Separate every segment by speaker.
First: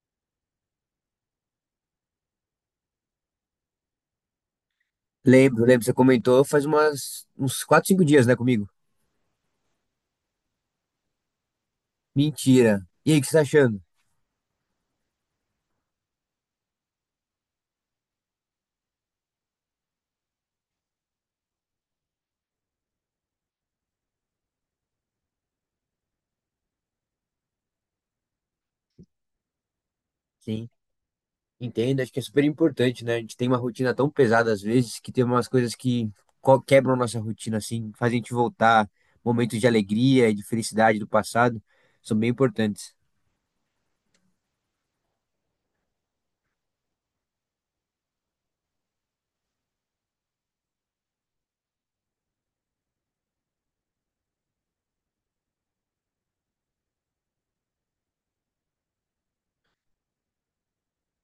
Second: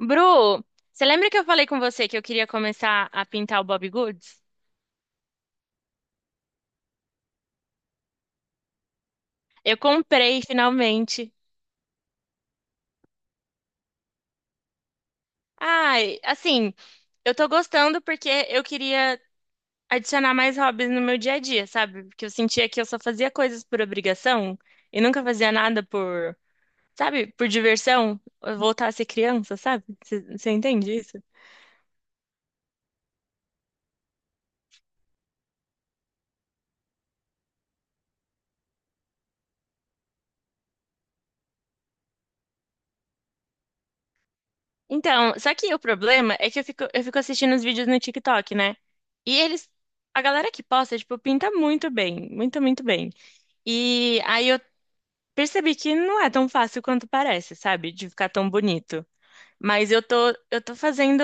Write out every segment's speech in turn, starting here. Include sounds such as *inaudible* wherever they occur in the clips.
Speaker 1: Bru, você lembra que eu falei com você que eu queria começar a pintar o Bobbie Goods?
Speaker 2: Lembro, lembro, você comentou faz umas, uns 4 5 dias, né, comigo?
Speaker 1: Eu comprei finalmente.
Speaker 2: Mentira. E aí, o que você tá achando?
Speaker 1: Ai, assim, eu tô gostando porque eu queria adicionar mais hobbies no meu dia a dia, sabe? Porque eu sentia que eu só fazia coisas por obrigação e nunca fazia nada por, sabe, por diversão, voltar a ser criança, sabe? Você
Speaker 2: Sim,
Speaker 1: entende isso?
Speaker 2: entendo, acho que é super importante, né? A gente tem uma rotina tão pesada às vezes que tem umas coisas que quebram a nossa rotina, assim, fazem a gente voltar. Momentos de alegria e de felicidade do passado são bem importantes.
Speaker 1: Então, só que o problema é que eu fico assistindo os vídeos no TikTok, né? E eles, a galera que posta, tipo, pinta muito bem, muito, muito bem. E aí eu percebi que não é tão fácil quanto parece, sabe? De ficar tão bonito. Mas eu tô fazendo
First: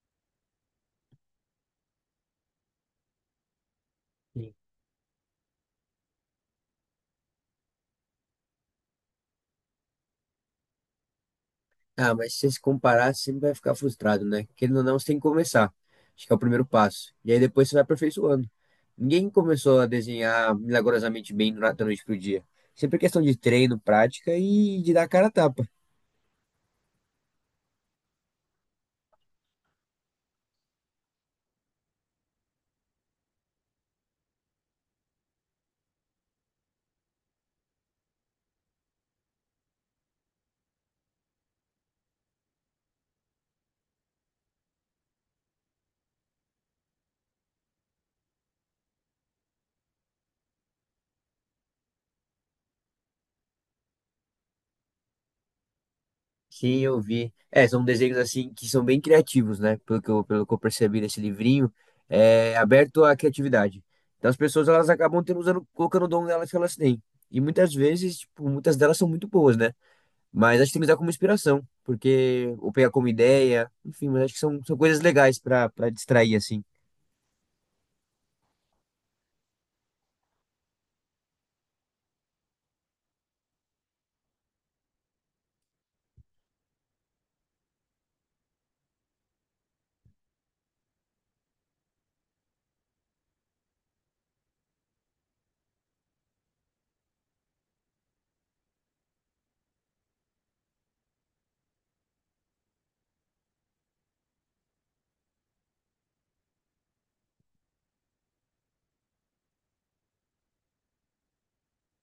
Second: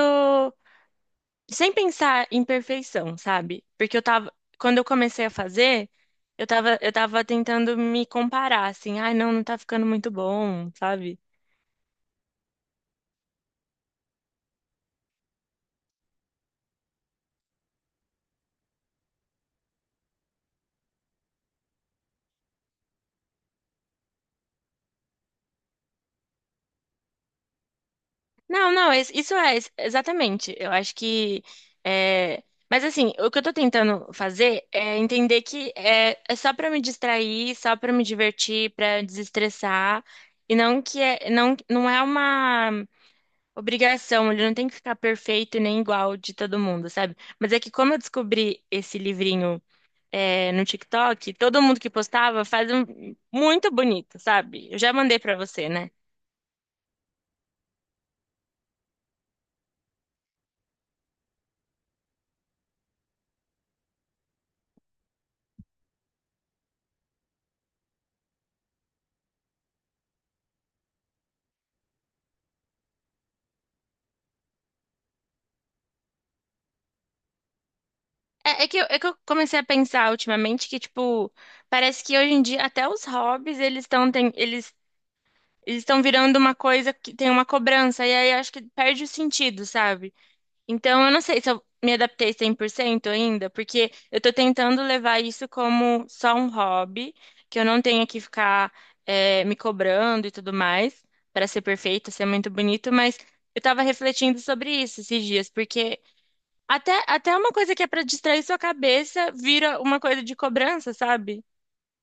Speaker 1: sem pensar em perfeição, sabe? Porque quando eu comecei a fazer, eu tava tentando me comparar, assim, ai, não, não tá ficando muito bom, sabe?
Speaker 2: Ah, mas se você se comparar, você sempre vai ficar frustrado, né? Querendo ou não, você tem que começar. Acho que é o primeiro passo. E aí depois você vai aperfeiçoando. Ninguém começou a desenhar milagrosamente bem da noite pro dia. Sempre é questão de treino, prática e de dar a cara a tapa.
Speaker 1: Não, não, isso é, exatamente. Eu acho que. é, Mas assim, o que eu tô tentando fazer é entender que é só pra me distrair, só pra me divertir, pra desestressar, e não que é, não, não é uma obrigação, ele não tem que ficar perfeito e nem igual de todo mundo, sabe? Mas é que como eu descobri esse livrinho no TikTok, todo mundo que postava faz um muito bonito, sabe? Eu já mandei pra você, né?
Speaker 2: Sim, eu vi. É, são desenhos assim que são bem criativos, né? Pelo que eu percebi nesse livrinho, é aberto à criatividade. Então as pessoas elas acabam tendo usando, colocando o dom delas que elas têm. E muitas vezes, tipo, muitas delas são muito boas, né? Mas acho que tem que usar como inspiração, porque ou pegar como ideia, enfim, mas acho que são, são coisas legais pra para distrair assim.
Speaker 1: É, é que eu comecei a pensar ultimamente que, tipo, parece que hoje em dia até os hobbies, eles estão virando uma coisa que tem uma cobrança, e aí acho que perde o sentido, sabe? Então eu não sei se eu me adaptei 100% ainda, porque eu tô tentando levar isso como só um hobby, que eu não tenha que ficar me cobrando e tudo mais, para ser perfeito, ser muito bonito, mas eu tava refletindo sobre isso esses dias, porque até uma coisa que é pra distrair sua cabeça vira uma coisa de cobrança, sabe?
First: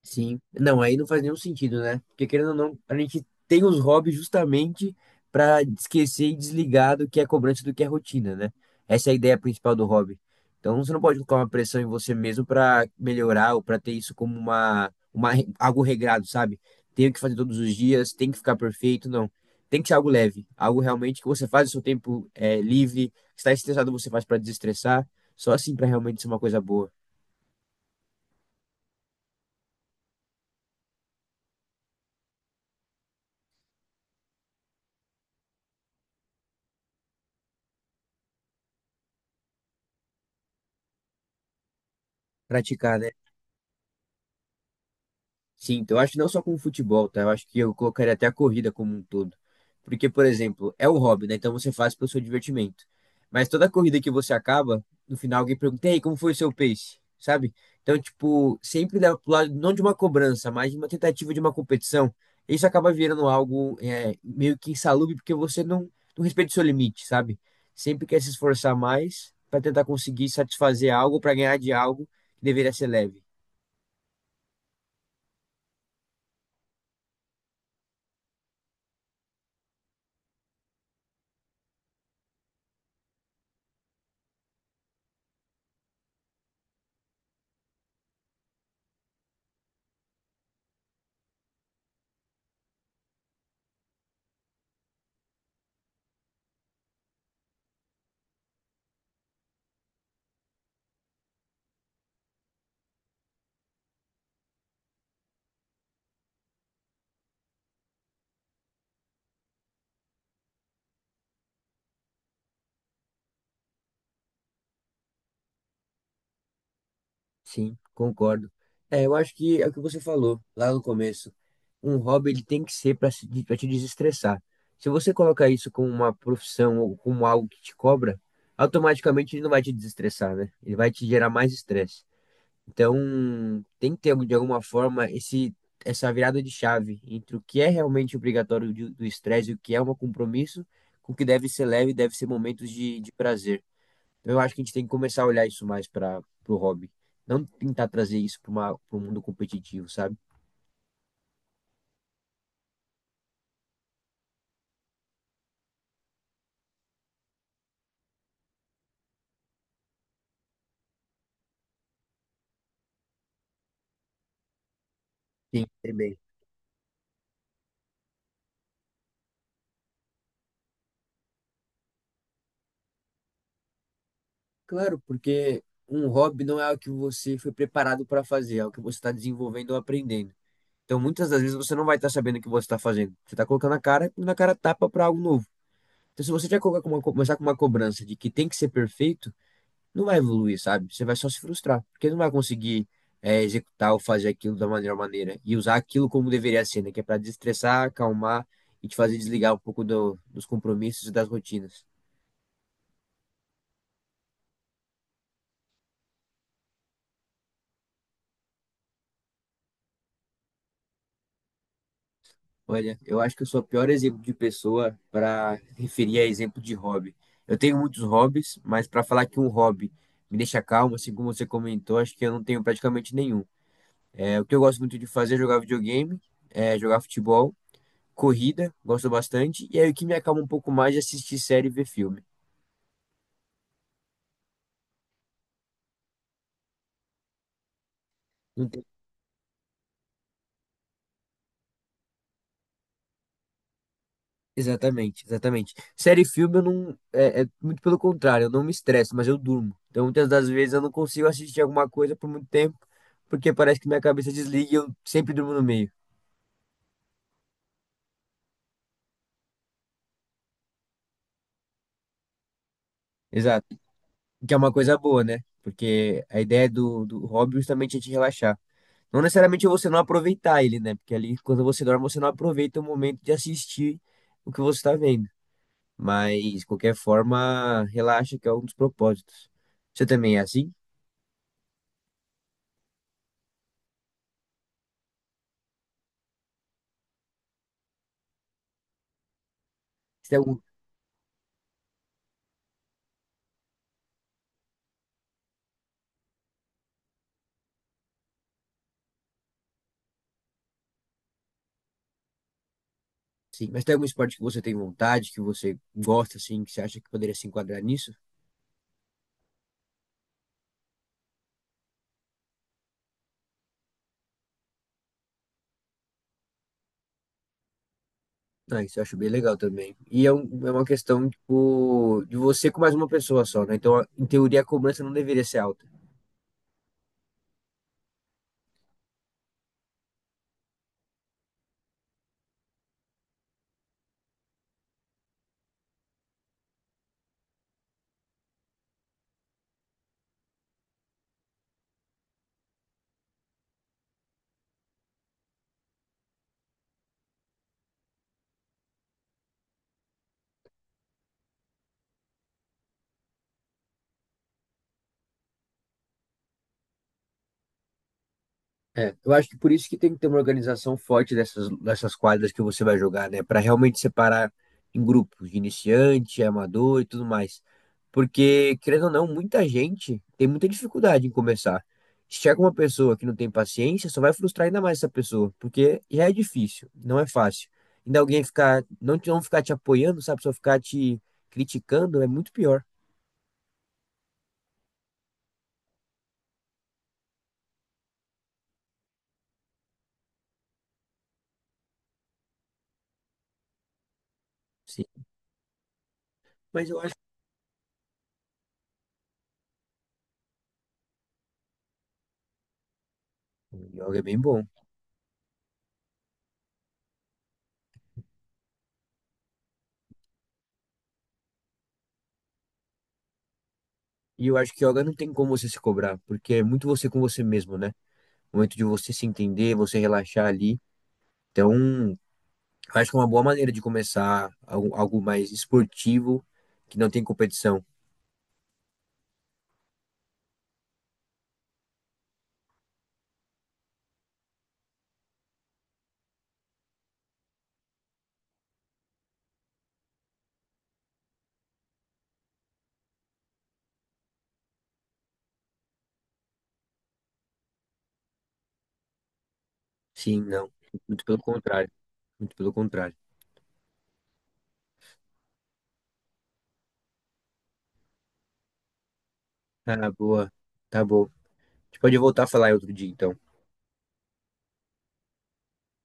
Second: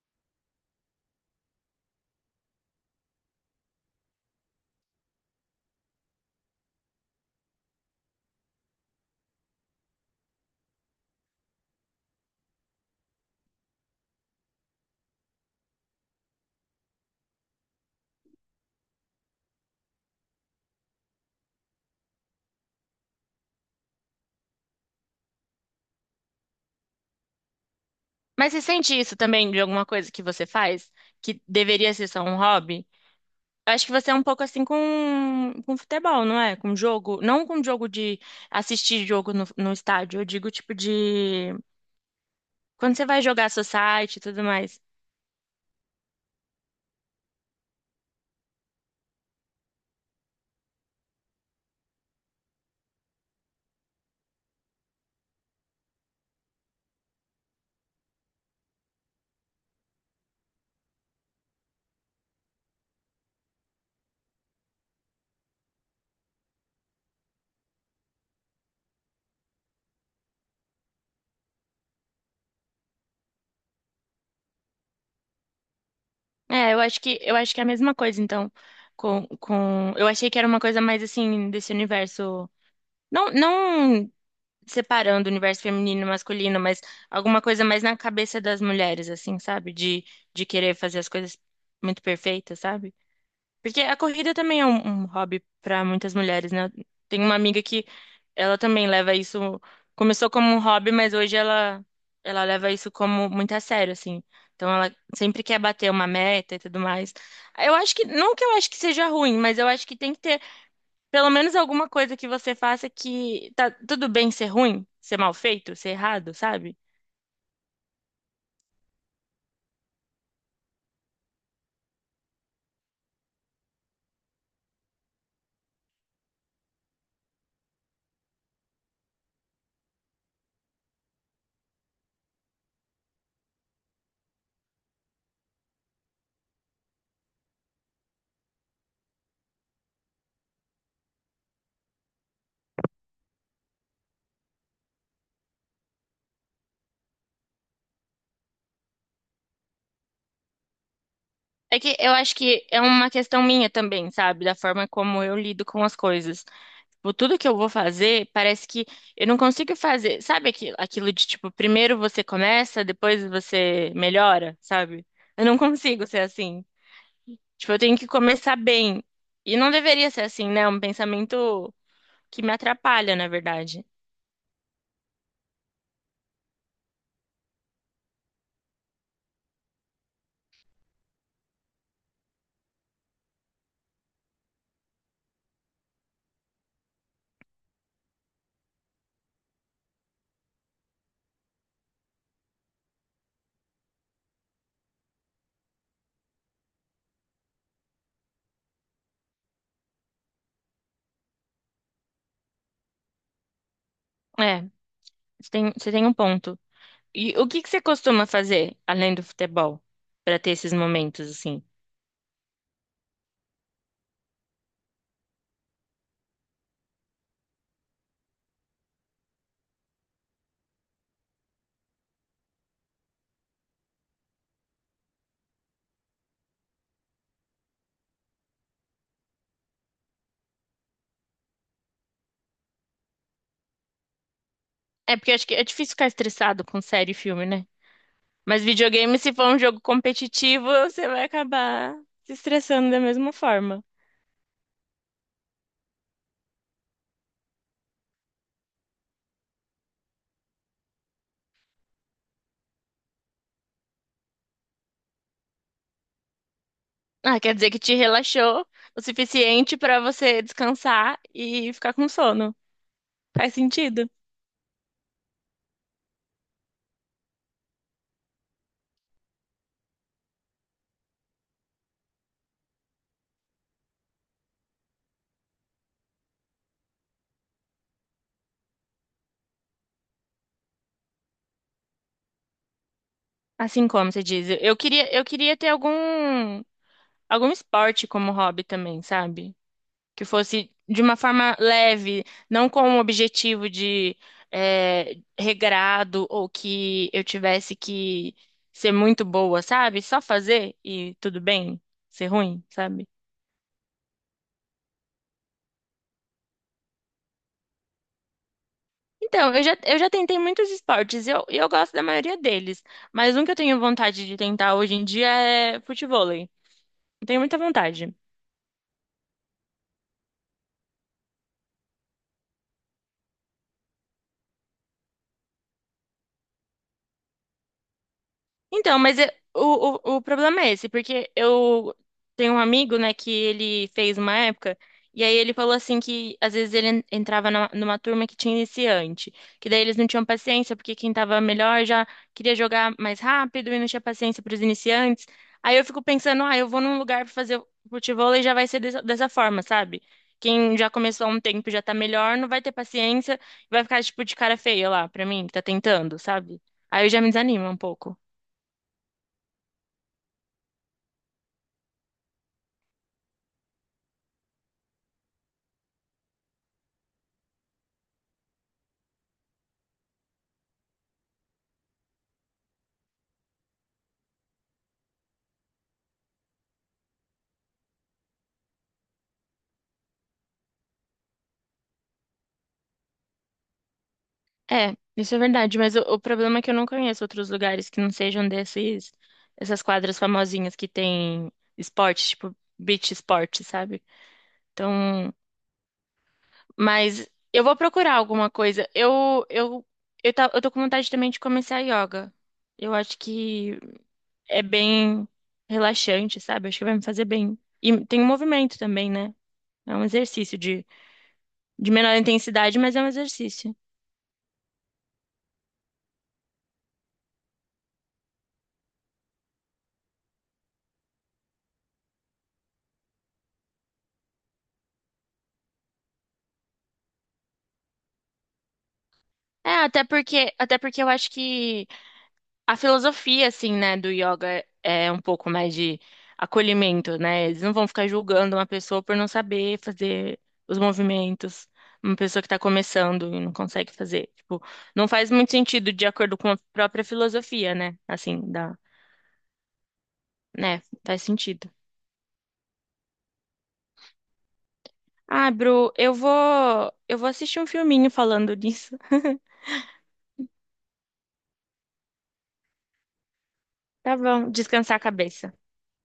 Speaker 2: Sim. Não, aí não faz nenhum sentido, né? Porque querendo ou não, a gente tem os hobbies justamente para esquecer e desligar do que é cobrança e do que é rotina, né? Essa é a ideia principal do hobby. Então você não pode colocar uma pressão em você mesmo para melhorar ou para ter isso como uma, algo regrado, sabe? Tenho que fazer todos os dias, tem que ficar perfeito, não. Tem que ser algo leve, algo realmente que você faz o seu tempo livre, está estressado, você faz para desestressar, só assim para realmente ser uma coisa boa.
Speaker 1: Mas você sente isso também de alguma coisa que você faz, que deveria ser só um hobby? Eu acho que você é um pouco assim com futebol, não é? Com jogo. Não com jogo de assistir jogo no estádio. Eu digo tipo de. Quando
Speaker 2: Praticar,
Speaker 1: você
Speaker 2: né?
Speaker 1: vai jogar society e tudo mais.
Speaker 2: Sim, então, eu acho que não só com o futebol, tá? Eu acho que eu colocaria até a corrida como um todo. Porque, por exemplo, é um hobby, né? Então você faz pelo seu divertimento. Mas toda corrida que você acaba, no final alguém pergunta, e aí, como foi o seu pace? Sabe? Então, tipo, sempre leva pro lado não de uma cobrança, mas de uma tentativa de uma competição. Isso acaba virando algo meio que insalubre, porque você não, não respeita o seu limite, sabe? Sempre quer se esforçar mais para tentar conseguir satisfazer algo, para ganhar de algo que deveria ser leve.
Speaker 1: É, eu acho que é a mesma coisa, então. Com... Eu achei que era uma coisa mais assim, desse universo. Não, não separando o universo feminino e masculino, mas alguma coisa mais na cabeça das mulheres, assim, sabe? De querer fazer as coisas muito perfeitas, sabe? Porque a corrida também é um hobby para muitas mulheres, né? Tem uma amiga que ela também leva isso, começou como um hobby, mas hoje ela leva isso como muito a sério, assim. Então ela sempre quer bater uma meta e tudo mais. Eu acho que, não que eu acho que seja ruim, mas eu acho que tem que ter pelo menos alguma coisa que você faça que tá tudo bem ser ruim, ser mal feito, ser errado, sabe?
Speaker 2: Sim, concordo. É, eu acho que é o que você falou lá no começo. Um hobby ele tem que ser para te desestressar. Se você colocar isso como uma profissão ou como algo que te cobra, automaticamente ele não vai te desestressar, né? Ele vai te gerar mais estresse. Então, tem que ter de alguma forma esse essa virada de chave entre o que é realmente obrigatório do estresse e o que é um compromisso, com o que deve ser leve e deve ser momentos de prazer. Eu acho que a gente tem que começar a olhar isso mais para o hobby. Não tentar trazer isso para o mundo competitivo, sabe?
Speaker 1: É que eu acho que é uma questão minha também, sabe? Da forma como eu lido com as coisas. Tipo, tudo que eu vou fazer, parece que eu não consigo fazer. Sabe aquilo, aquilo de tipo: primeiro você começa, depois você melhora, sabe? Eu não
Speaker 2: Tem
Speaker 1: consigo
Speaker 2: que
Speaker 1: ser assim. Tipo, eu tenho que começar bem. E não deveria ser assim, né? É um pensamento que me atrapalha, na verdade.
Speaker 2: Claro, porque um hobby não é algo que você foi preparado para fazer, é algo que você está desenvolvendo ou aprendendo. Então, muitas das vezes você não vai estar sabendo o que você está fazendo. Você está colocando a cara e na cara tapa para algo novo. Então, se você já colocar com uma, começar com uma cobrança de que tem que ser perfeito, não vai evoluir, sabe? Você vai só se frustrar, porque não vai conseguir executar ou fazer aquilo da melhor maneira e usar aquilo como deveria ser, né? Que é para desestressar, acalmar e te fazer desligar um pouco dos compromissos e das rotinas.
Speaker 1: É, você tem um ponto. E o que que você costuma fazer além do futebol pra ter esses momentos assim?
Speaker 2: Olha, eu acho que eu sou o pior exemplo de pessoa para referir a exemplo de hobby. Eu tenho muitos hobbies, mas para falar que um hobby me deixa calmo, assim como você comentou, acho que eu não tenho praticamente nenhum. É, o que eu gosto muito de fazer é jogar videogame, jogar futebol. Corrida, gosto bastante, e aí o que me acalma um pouco mais é assistir série e ver filme.
Speaker 1: É porque eu acho que é difícil ficar estressado com série e filme, né? Mas
Speaker 2: Não tem-
Speaker 1: videogame, se for um jogo competitivo, você vai acabar se estressando da mesma forma.
Speaker 2: Exatamente, exatamente. Série e filme eu não. É, é muito pelo contrário, eu não me estresso, mas eu durmo. Então muitas das vezes eu não consigo assistir alguma coisa por muito tempo, porque parece que minha cabeça desliga e eu sempre durmo no meio.
Speaker 1: Ah, quer dizer que te relaxou o suficiente pra você descansar e ficar com sono. Faz
Speaker 2: Exato.
Speaker 1: sentido.
Speaker 2: Que é uma coisa boa, né? Porque a ideia do, do hobby justamente é te relaxar. Não necessariamente você não aproveitar ele, né? Porque ali, quando você dorme, você não aproveita o momento de assistir o que você está vendo. Mas, de qualquer forma, relaxa que é um dos propósitos. Você também é assim?
Speaker 1: Assim como você diz, eu queria ter algum esporte como hobby também, sabe? Que
Speaker 2: Você tem algum...
Speaker 1: fosse de uma forma leve, não com o objetivo de regrado ou que eu tivesse que ser muito boa, sabe? Só fazer e tudo bem, ser ruim, sabe?
Speaker 2: Sim, mas tem algum esporte que você tem vontade, que você gosta, assim, que você acha que poderia se enquadrar nisso?
Speaker 1: Então, eu já tentei muitos esportes e eu gosto da maioria deles, mas um que eu tenho vontade de tentar hoje em dia é futevôlei. Eu tenho muita vontade.
Speaker 2: Ah, isso eu acho bem legal também. E é, é uma questão, tipo, de você com mais uma pessoa só, né? Então, em teoria, a cobrança não deveria ser alta.
Speaker 1: Então, mas o problema é esse, porque eu tenho um amigo, né, que ele fez uma época, e aí ele falou assim que às vezes ele entrava numa turma que tinha iniciante, que daí eles não tinham paciência, porque quem tava melhor já queria jogar mais rápido e não tinha paciência para os iniciantes. Aí eu fico pensando, ah, eu vou num lugar para fazer futevôlei e já vai ser dessa forma, sabe? Quem já começou há um tempo e já tá melhor, não vai ter paciência, e vai ficar tipo de cara feia lá pra mim, que tá tentando, sabe? Aí eu já me desanimo um pouco.
Speaker 2: É, eu acho que por isso que tem que ter uma organização forte dessas, dessas quadras que você vai jogar, né? Para realmente separar em grupos de iniciante, amador e tudo mais. Porque, querendo ou não, muita gente tem muita dificuldade em começar. Se chega uma pessoa que não tem paciência, só vai frustrar ainda mais essa pessoa, porque já é difícil, não é fácil. Ainda alguém ficar, não, não ficar te apoiando, sabe? Só ficar te criticando é muito pior.
Speaker 1: É, isso é verdade, mas o problema é que eu não conheço outros lugares que não sejam desses, essas quadras famosinhas que tem esporte, tipo beach esporte, sabe?
Speaker 2: Sim.
Speaker 1: Então,
Speaker 2: Mas eu acho
Speaker 1: mas eu vou procurar alguma coisa. Eu tô com vontade também de começar yoga. Eu acho
Speaker 2: que
Speaker 1: que
Speaker 2: o yoga é bem bom.
Speaker 1: é bem relaxante, sabe? Acho que vai me fazer bem. E tem um movimento também, né? É um exercício de menor intensidade, mas é um exercício.
Speaker 2: E eu acho que yoga não tem como você se cobrar, porque é muito você com você mesmo, né? O momento de você se entender, você relaxar ali. Então, eu acho que é uma boa maneira de começar algo, algo mais esportivo, que não tem competição.
Speaker 1: É, até porque eu acho que a filosofia, assim, né, do yoga é um pouco mais de acolhimento, né? Eles não vão ficar julgando uma pessoa por não saber fazer os movimentos, uma pessoa que está começando e não consegue fazer. Tipo, não faz muito sentido de acordo com a própria filosofia, né? Assim, da,
Speaker 2: Sim, não.
Speaker 1: né? Faz
Speaker 2: Muito pelo
Speaker 1: sentido.
Speaker 2: contrário. Muito pelo contrário.
Speaker 1: Ah, Bru, eu vou assistir um filminho falando disso. *laughs*
Speaker 2: Ah, boa. Tá bom. A gente pode voltar a falar em outro dia, então.
Speaker 1: Tá bom, descansar a cabeça.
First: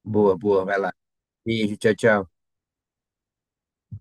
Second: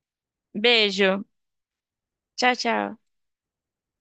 Speaker 2: Boa, boa. Vai lá.
Speaker 1: Beijo.
Speaker 2: Beijo, tchau, tchau.
Speaker 1: Tchau, tchau.